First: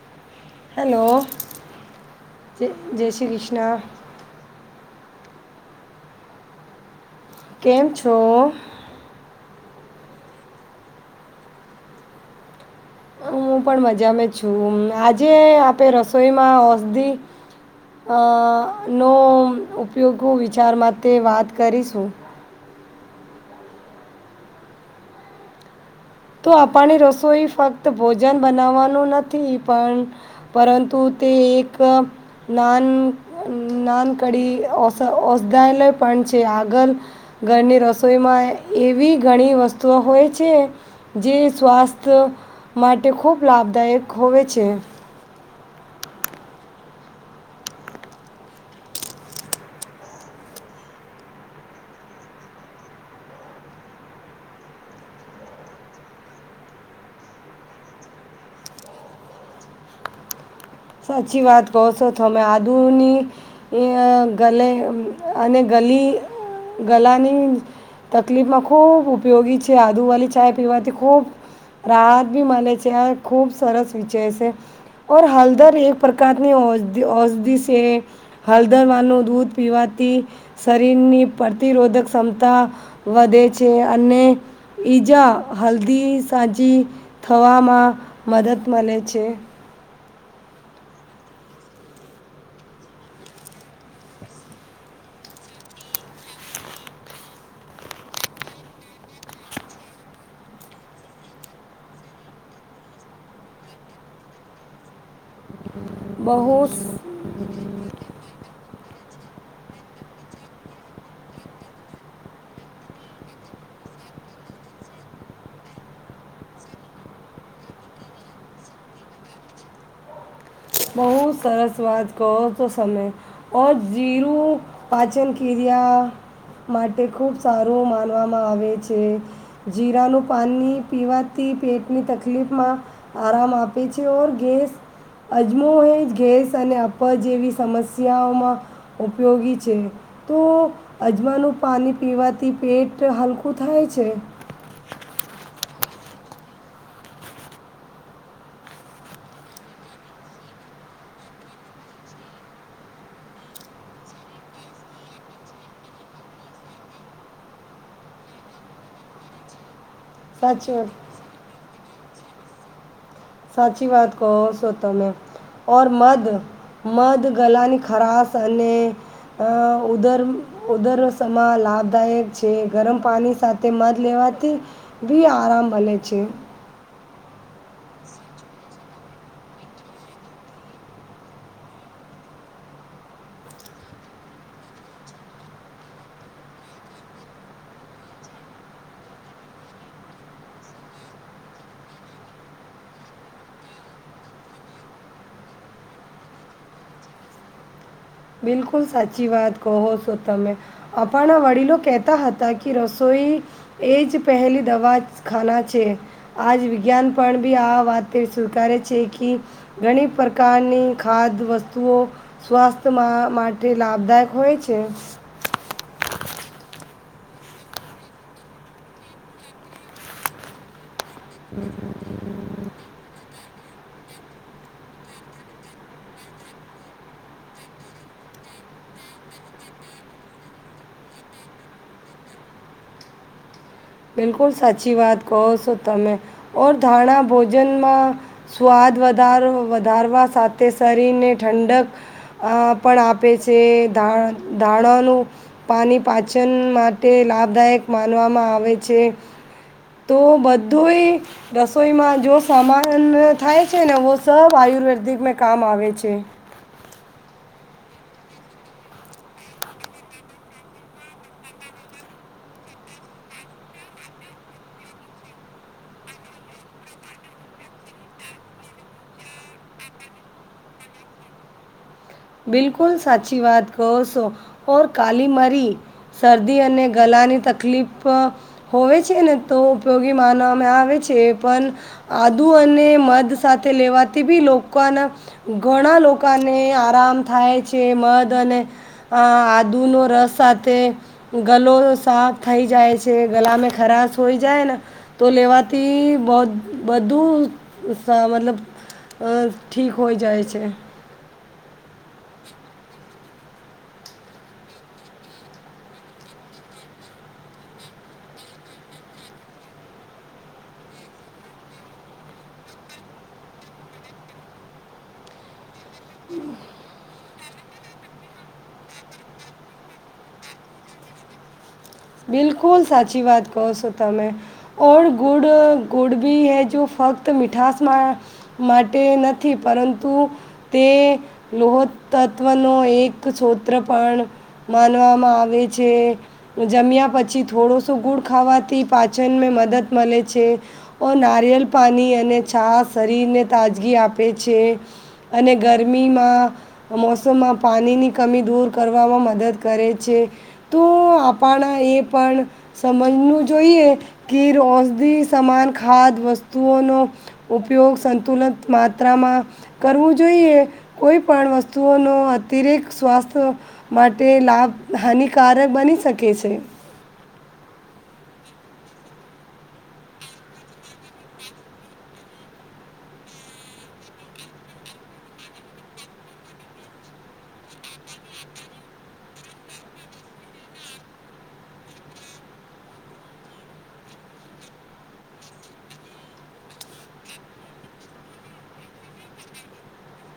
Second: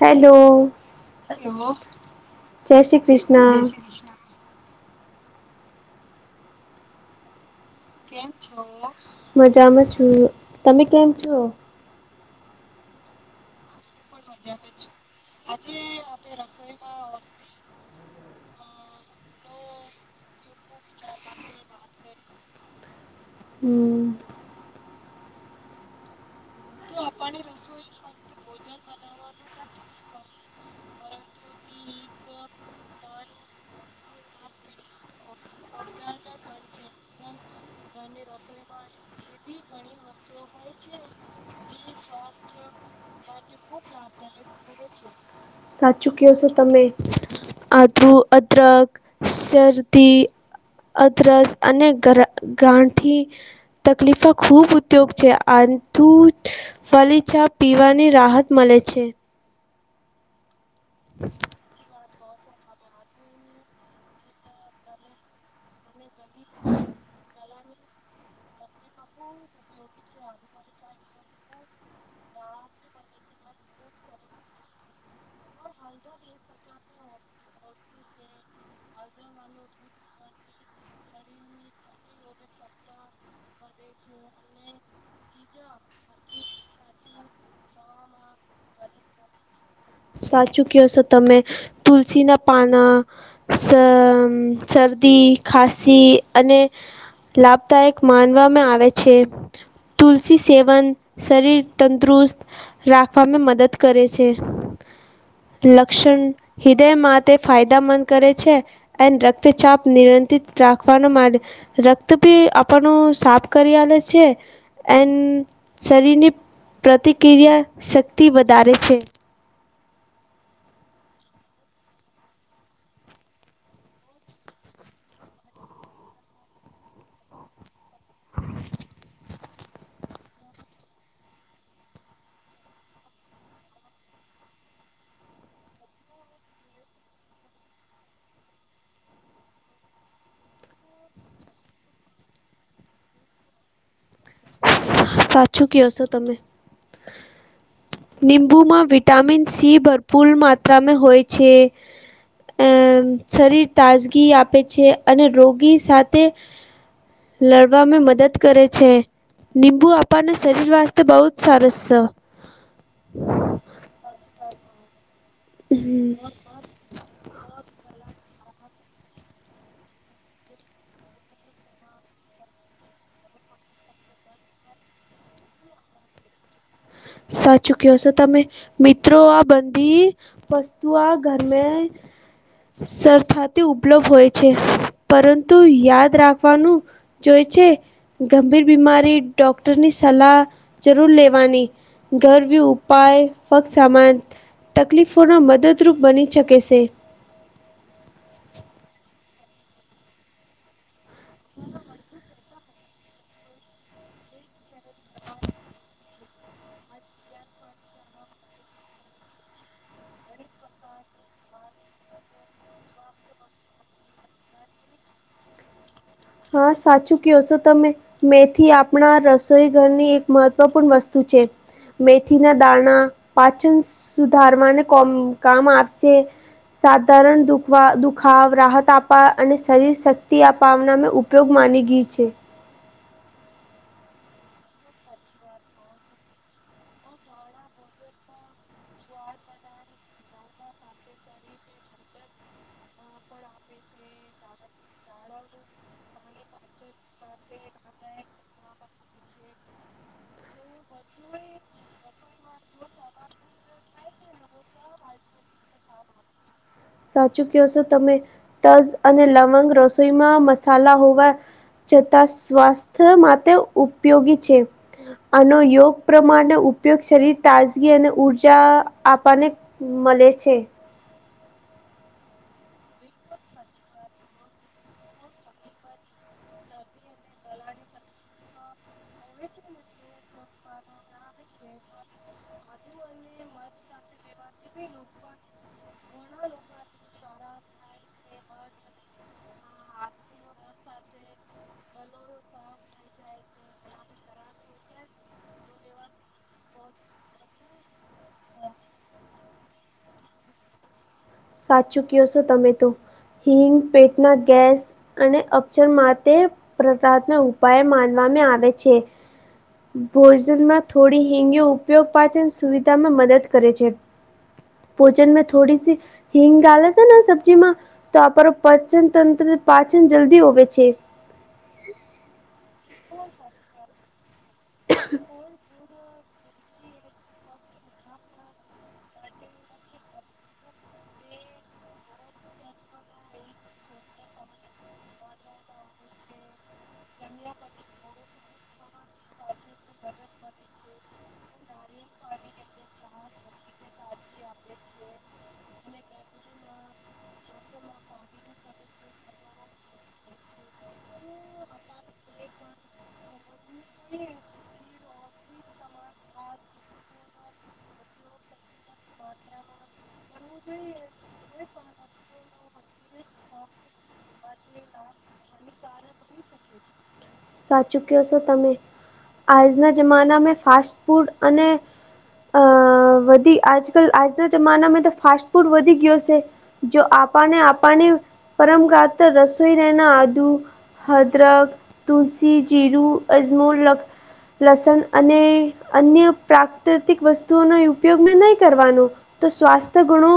Hello hello જય શ્રી કૃષ્ણ કેમ છો છ મજામાં છું. તમે કેમ છો? હું પણ મજામાં છું. આજે આપે રસોઈમાં ઔષધી નો ઉપયોગ વિચાર માટે વાત કરીશું. હમ! તો આપણણી રસોઈ ફક્ત ભોજન બનાવવાનું નથી પણ પરંતુ તે એક ઘ્યાન નાનકડી ઓસ ઓઔસધાયલય પણ છે આગળ ઘરની રસોઈમાં, એવી ઘણી વસ્તુઓ હોય છે. જે સ્વાસ્થ્ય માટે ખૂબ લાભદાયક હોય છે. સાચું કહ છો તમે, આદ્રુ, અદરક શરદી અદરસ અને ગર ગાંઠી તકલીફો ખૂબ ઉપયોગ છે. આંતુ જ ફલી ચા પીવાની રાહત મળે છે. સાચી વાત. તોસોથમે આદુની ગલે અને ગલી. ગલાની. તકલીફમાં ખૂબ ઉપયોગી છે આદુ વાળી ચાય પીવાથી ખૂબ. રાહત ભી મલે છે અને ખૂબ સરસ વિચય છે ઔર હલદર. એક પ્રકારની ઓ ઔષધિ સે હલદરવાનું દૂધ પીવાતી. શરીરની પ્રતિરોધક ક્ષમતા વધે છે અને ઈજા હલ્દી સાજી. થવામાં મદદ મળે છે. સાચું કેહ છો તમે તુલસીના પાના. સમમ શરદી, ખાંસી અને. લાભદાયક માનવામાં આવે છે તુલસી સેવન શરીર તંદુરુસ્ત. રાખવામાં મદદ કરે છે. લક્ષણ બહુ હૃદયમાં તે ફાયદામંદ કરે છે. એન રક્તચાપ નિયંતિત, રાખવાનો રક્ત ભી આપણુ સાફ કર્યાલ છે. એન શરીરની પ્રતિક્રિયા શક્તિ વધારે છે. બહુ સરસ વાત કહો છો તમે. ઓ જીરું પાચન ક્રિયા માટે ખુબ સારો માન. મનમાવા મા આવે છે. જીરાનું પાણી પીવાથી પેટની તકલીફમાં. આરામ આપે છે. ઓર ગેસ અજમો એ ગેસ અને અપર જેવી સમસ્યાઓમાં ઉપયોગી છે. તો અજમાનું પાણી પીવાથી પેટ હલકું થાય છે. સાચું કહેહશો તમે. નીંબુમાં વિટામિન સી ભરપૂર માત્રામાં હોય છે. એ શરીર તાજગી આપે છે અને રોગી સાથે. લડવામાં મદદ કરે છે. નિમ્બુ આપણને શરીર સાચું વાસ્તે બહુ જ સરસ છે. સાચી વાત કહો સો તમેં ઔર મધ મધ ગલાની ખરાશ અને. અ ઉદર ઉદર સમા લાભદાયક છે ગરમ પાણી સાથે મધ લેવાથી બી આરામ મલે છે. સાચું કહો છો તમે મિત્રો આ બંધી. વસ્તુ આ ઘરમે. સરથાથી ઉપલબ્ધ હોય છે પરંતુ યાદ રાખવાનું. જોઈ છે ગંભીર બીમારી ડૉક્ટરની સલાહ જરૂર લેવાની. ગરવ વિયુ ઉપાય ફક્ત સામા તકલીફોના મદદરૂપ બની શકે શે બિલકુલ સાચી વાત કહો સો તમે અપણા વડીલો કેહેતા હતા કે રસોઈ એ જ પહેલી દવાખાના છે આજ વિજ્ઞાન પણ બી આ વાતે સ્વીકારે છે કી ઘણી પ્રકારની ખાદ વસ્તુઓ સ્વાસ્થ તા મા માટે લાભદાયક હોય છે હા સાચું કહો છો તમે મેથી આપણા રસોઈ ઘરની એક મહત્વપૂર્ણ વસ્તુ તું ચાર મેથી ના દાણા પાચન સુધારવાંને કો કામ આપશે સાધારણ દુખવા દુખાવ રાહત આપવા અને શરીર શક્તિ અપવના ઉપયોગ માની ગઈ છે બિલકુલ સાચી વાત કહો સો તમે ઓર ધાણા ભોજનમાં સ્વાદ વધાર વધારવા સાથે શરીરને ઠંડક અ પણ આપે છે ધા ધાણાોનું પાણી પાચન માટે લાભદાયક માનવામાં આવે છે તો બધુંય રસોઈમાં જો સામાન થાય છે ને વો સબ આયુર્વેદિકમાં કામ આવે છે સાચું કહો છો તમે તજ અને લવંગ રસોઈમાં મસાલા હોવા છતાં સ્વાસ્થ્ય માટે ઉપયોગી છે. આનો યોગ પ્રમાણે ઉપયોગ શરીર તાજગી અને ઉર્જા આપવાને મલે છે બિલકુલ સાચી વાત કોર સો ઓર કાલી મરી શરદી અને ગલાની તકલીફ હોવે છે ને તો ઉપયોગી માનવામાં આવે છે પણ આદુ અને મધ સાથે લેવાથી બી લોકોના ઘણા લોકોને આરામ થાય છે મદ અને આ આદુનો રસ સાથે ગલો સાફ થઈ જાય છે ગલામાં ખરાશ હોઈ જાય ને તો લેવાથી બહ બધું સ મતલબ અ ઠીક હોય જાય છે સાચ કયો છો તમે તો હિંગ પેટના ગેસ અને ઉપચાર માટે પ્ર ઉપાય માનવામાં આવે છે ભોજનમાં થોડી હિંગ નો ઉપયોગ પાચન સુવિધામાં મદદ કરે છે ભોજન મે થોડી સી હિંગ ડાલે છે ને સબ્જીમાં તો આપણું પાચન તંત્ર પાચન જલ્દી હોવે છે બિલકુલ સાચી વાત કહો છો તમે ઓર ગુડ ગુડ ભી હૈ જો ફક્ત તો મીઠાસ માટે માટે નથી પરંતુ તે લોહ તત્વનો એક સોત્ર પણ માનવામાં આવે છે જમ્યા પછી થોડોસો ગુળ ખાવાથી પાચનને મદદ મળે છે ઓ નારિયેલ પાણી અને છાસ શરીરને તાજગી આપે છે અને ગરમીમાં મોસમમાં પાણીની કમી દૂર કરવામાં મદદ કરે છે તો પણ એ પણ સમજવું જોઈએ કે ઔષધ સામન ખાદ વસ્તુઓનો ઉપયોગ સંતુલિત માત્રામાં કરવું જોઈએ કોઈ પણ વસ્તુઓનો અતિરેિકત સ્વાસ્થ માટે લાભ હાનિકારક બની શકે છે સાચુંક્યો છો તમે આજના જમાનામાં ફાસ્ટ ફૂડ અને અ વધી આજ કલ આજકાલ જમાનામાં તો ફાસ્ટ ફૂડ વધી ગયો છે જો આપને આપને પરમગત રસોઈનેના આદુ હદરક તુલસી ઝીરું અઝમોર લ લસણ અને અન્ય પ્રાકૃતિક વસ્તુઓનો ઉપયોગ મેં નહી કરવાનો તો સ્વાસ્થ્ય ઘણો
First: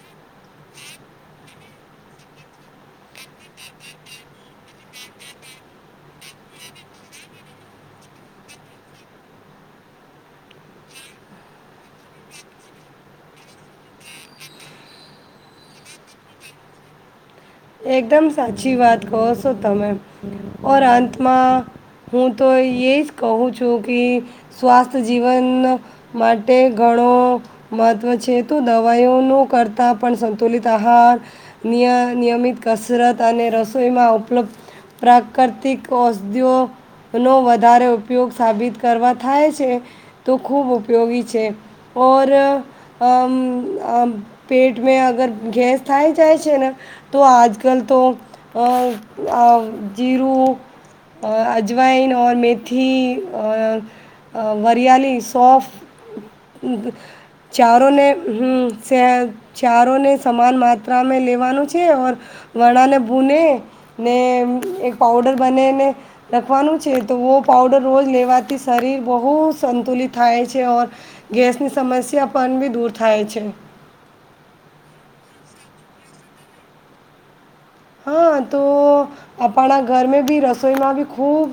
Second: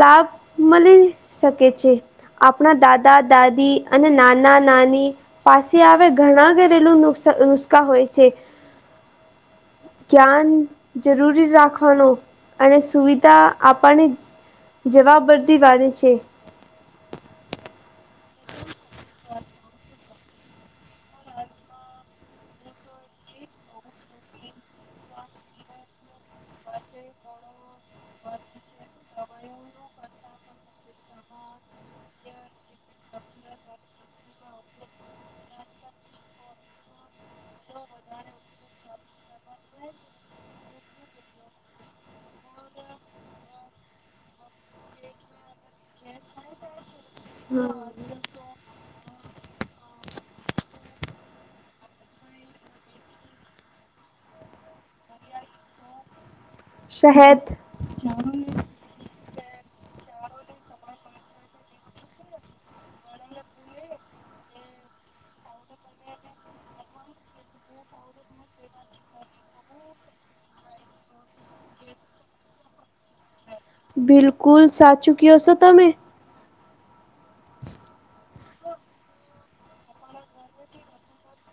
લાભ મળી શકે છે. આપણા દાદા દાદી અને નાના નાની પાસે આવે ઘણા ઘરેલું નુ નુસ્ખા હોય છે જ્ઞાન જરૂરી રાખવાનો અને સુવિધા આપણને જવાબવર્દી વાળે છે એકદમ સાચી વાત કહો છો તમે ઓર અંતમાં હું તો એ જ કહું છું કે સ્વાસ્થ્ય જીવન માટે ઘણો મહત્ત્વ છે તો દવાઈઓનું કરતાં પણ સંતુલિત આહાર નિય નિયમિત કસરત અને રસોઈમાં ઉપલબ્ધ પ્રાકૃતિક ઔષધ નો વધારે ઉપયોગ સાબિત કરવા થાય છે તો ખૂબ ઉપયોગી છે. ઓર. અમ આ પેટ મે અગર ગેસ થાય જાય છે ને તો આ. અજ હમ. કલ તો જીરું અ અજવાૈન મેથી અ વરિયાલી સોફ શહેદ ચાર હ ચારોને સમાન માત્રા લેવાનું છે. વણાને ભૂને ને એક પાવડર બનેને રખવાનું છે. તો વો પાવડર રોજ લેવાથી શરીર બહુ સંતુલિત થાય છે ઓર ગેસની સમસ્યા પણ બી દૂર થાય છે. બિલકુલ સાચું કહશો તમે. [inaudible] હા તો આપણા ઘરમે બી રસોઈમાં બી ખૂબ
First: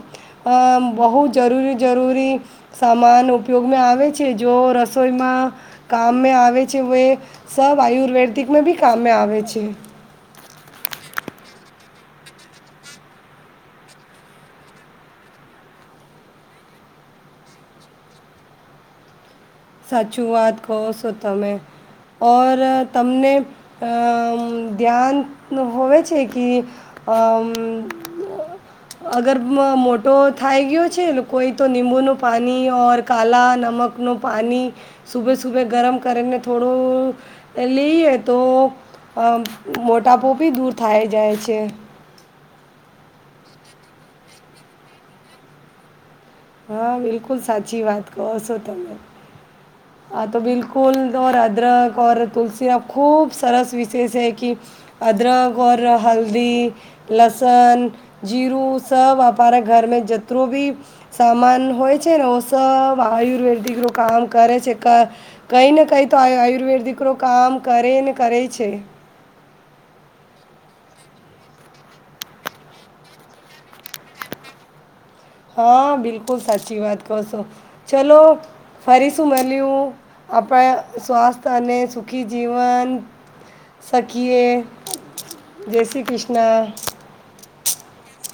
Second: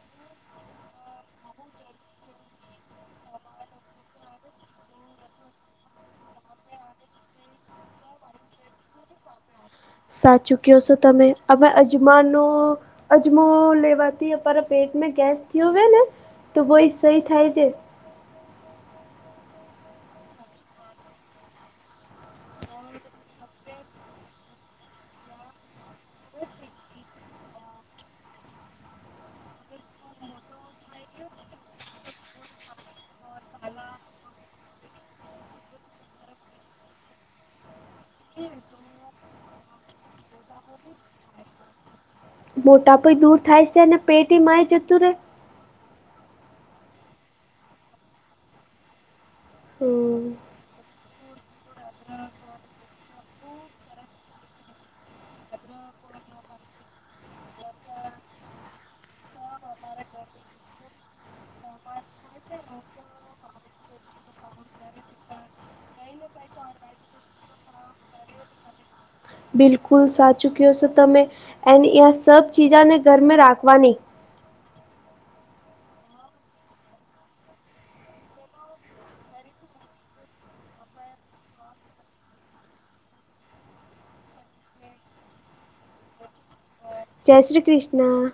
અ બહુ જરૂરી જરૂરી. સામાન ઉપયોગમાં આવે છે જો રસોઈમાં કામ મે આવે છે વવે સબ આયુર્વેદિક મે ભી કામ મે આવે છે. સાચું ક છો તમે આવે અજમાનો. અજમો લેવાથી અરા પેટમાં ગેસ થયો હોય ને તો બ એ સહી થાય છે. સાચુંઆત કહો સુ તમે. ઓર તમને ધ્યાન હોવે છે કી અમ્મ. અગર મોટો થાય ગયો છે કોઈ તો લીંબુનું પાણી ઓર કાલા નમકનું પાણી સુભે સુભે ગરમ કરીને થોડું લઈએ તો અ મોટાપોપી દૂર થાય જાય છે. મોટા પય દૂર થાય છે ને પેટ માય જતું રહેે. હા બિલકુલ સાચી વાત કહો છો તમે. હા હમ તો બિકુલ અદરક તુલસીના ખૂબ સરસ વિશેષ છે કે અદરક ઓર હલ્દી લસન જીરું સબ આપાર ઘર મે જતરો ભી સામાન હોય છે ને ઓ સ આયુર્વેદિક ન કામ કરે છે. કઈ ને કઈ તો આયુર્વેદ દીકરો કામ કરે ને કરે છે. બિલકુલ સાચું કયો છો તમે એની અં સબ ચીજાને ઘરમે રાખવાની હા બિલકુલ સાચી વાત કહો છો ચલો. ફરી શું મળ્યું આપણા સ્વાસ્થ્ય અને સુખી જીવન શખીએ જય શ્રી કૃષ્ણ જય શ્રી કૃષ્ણ.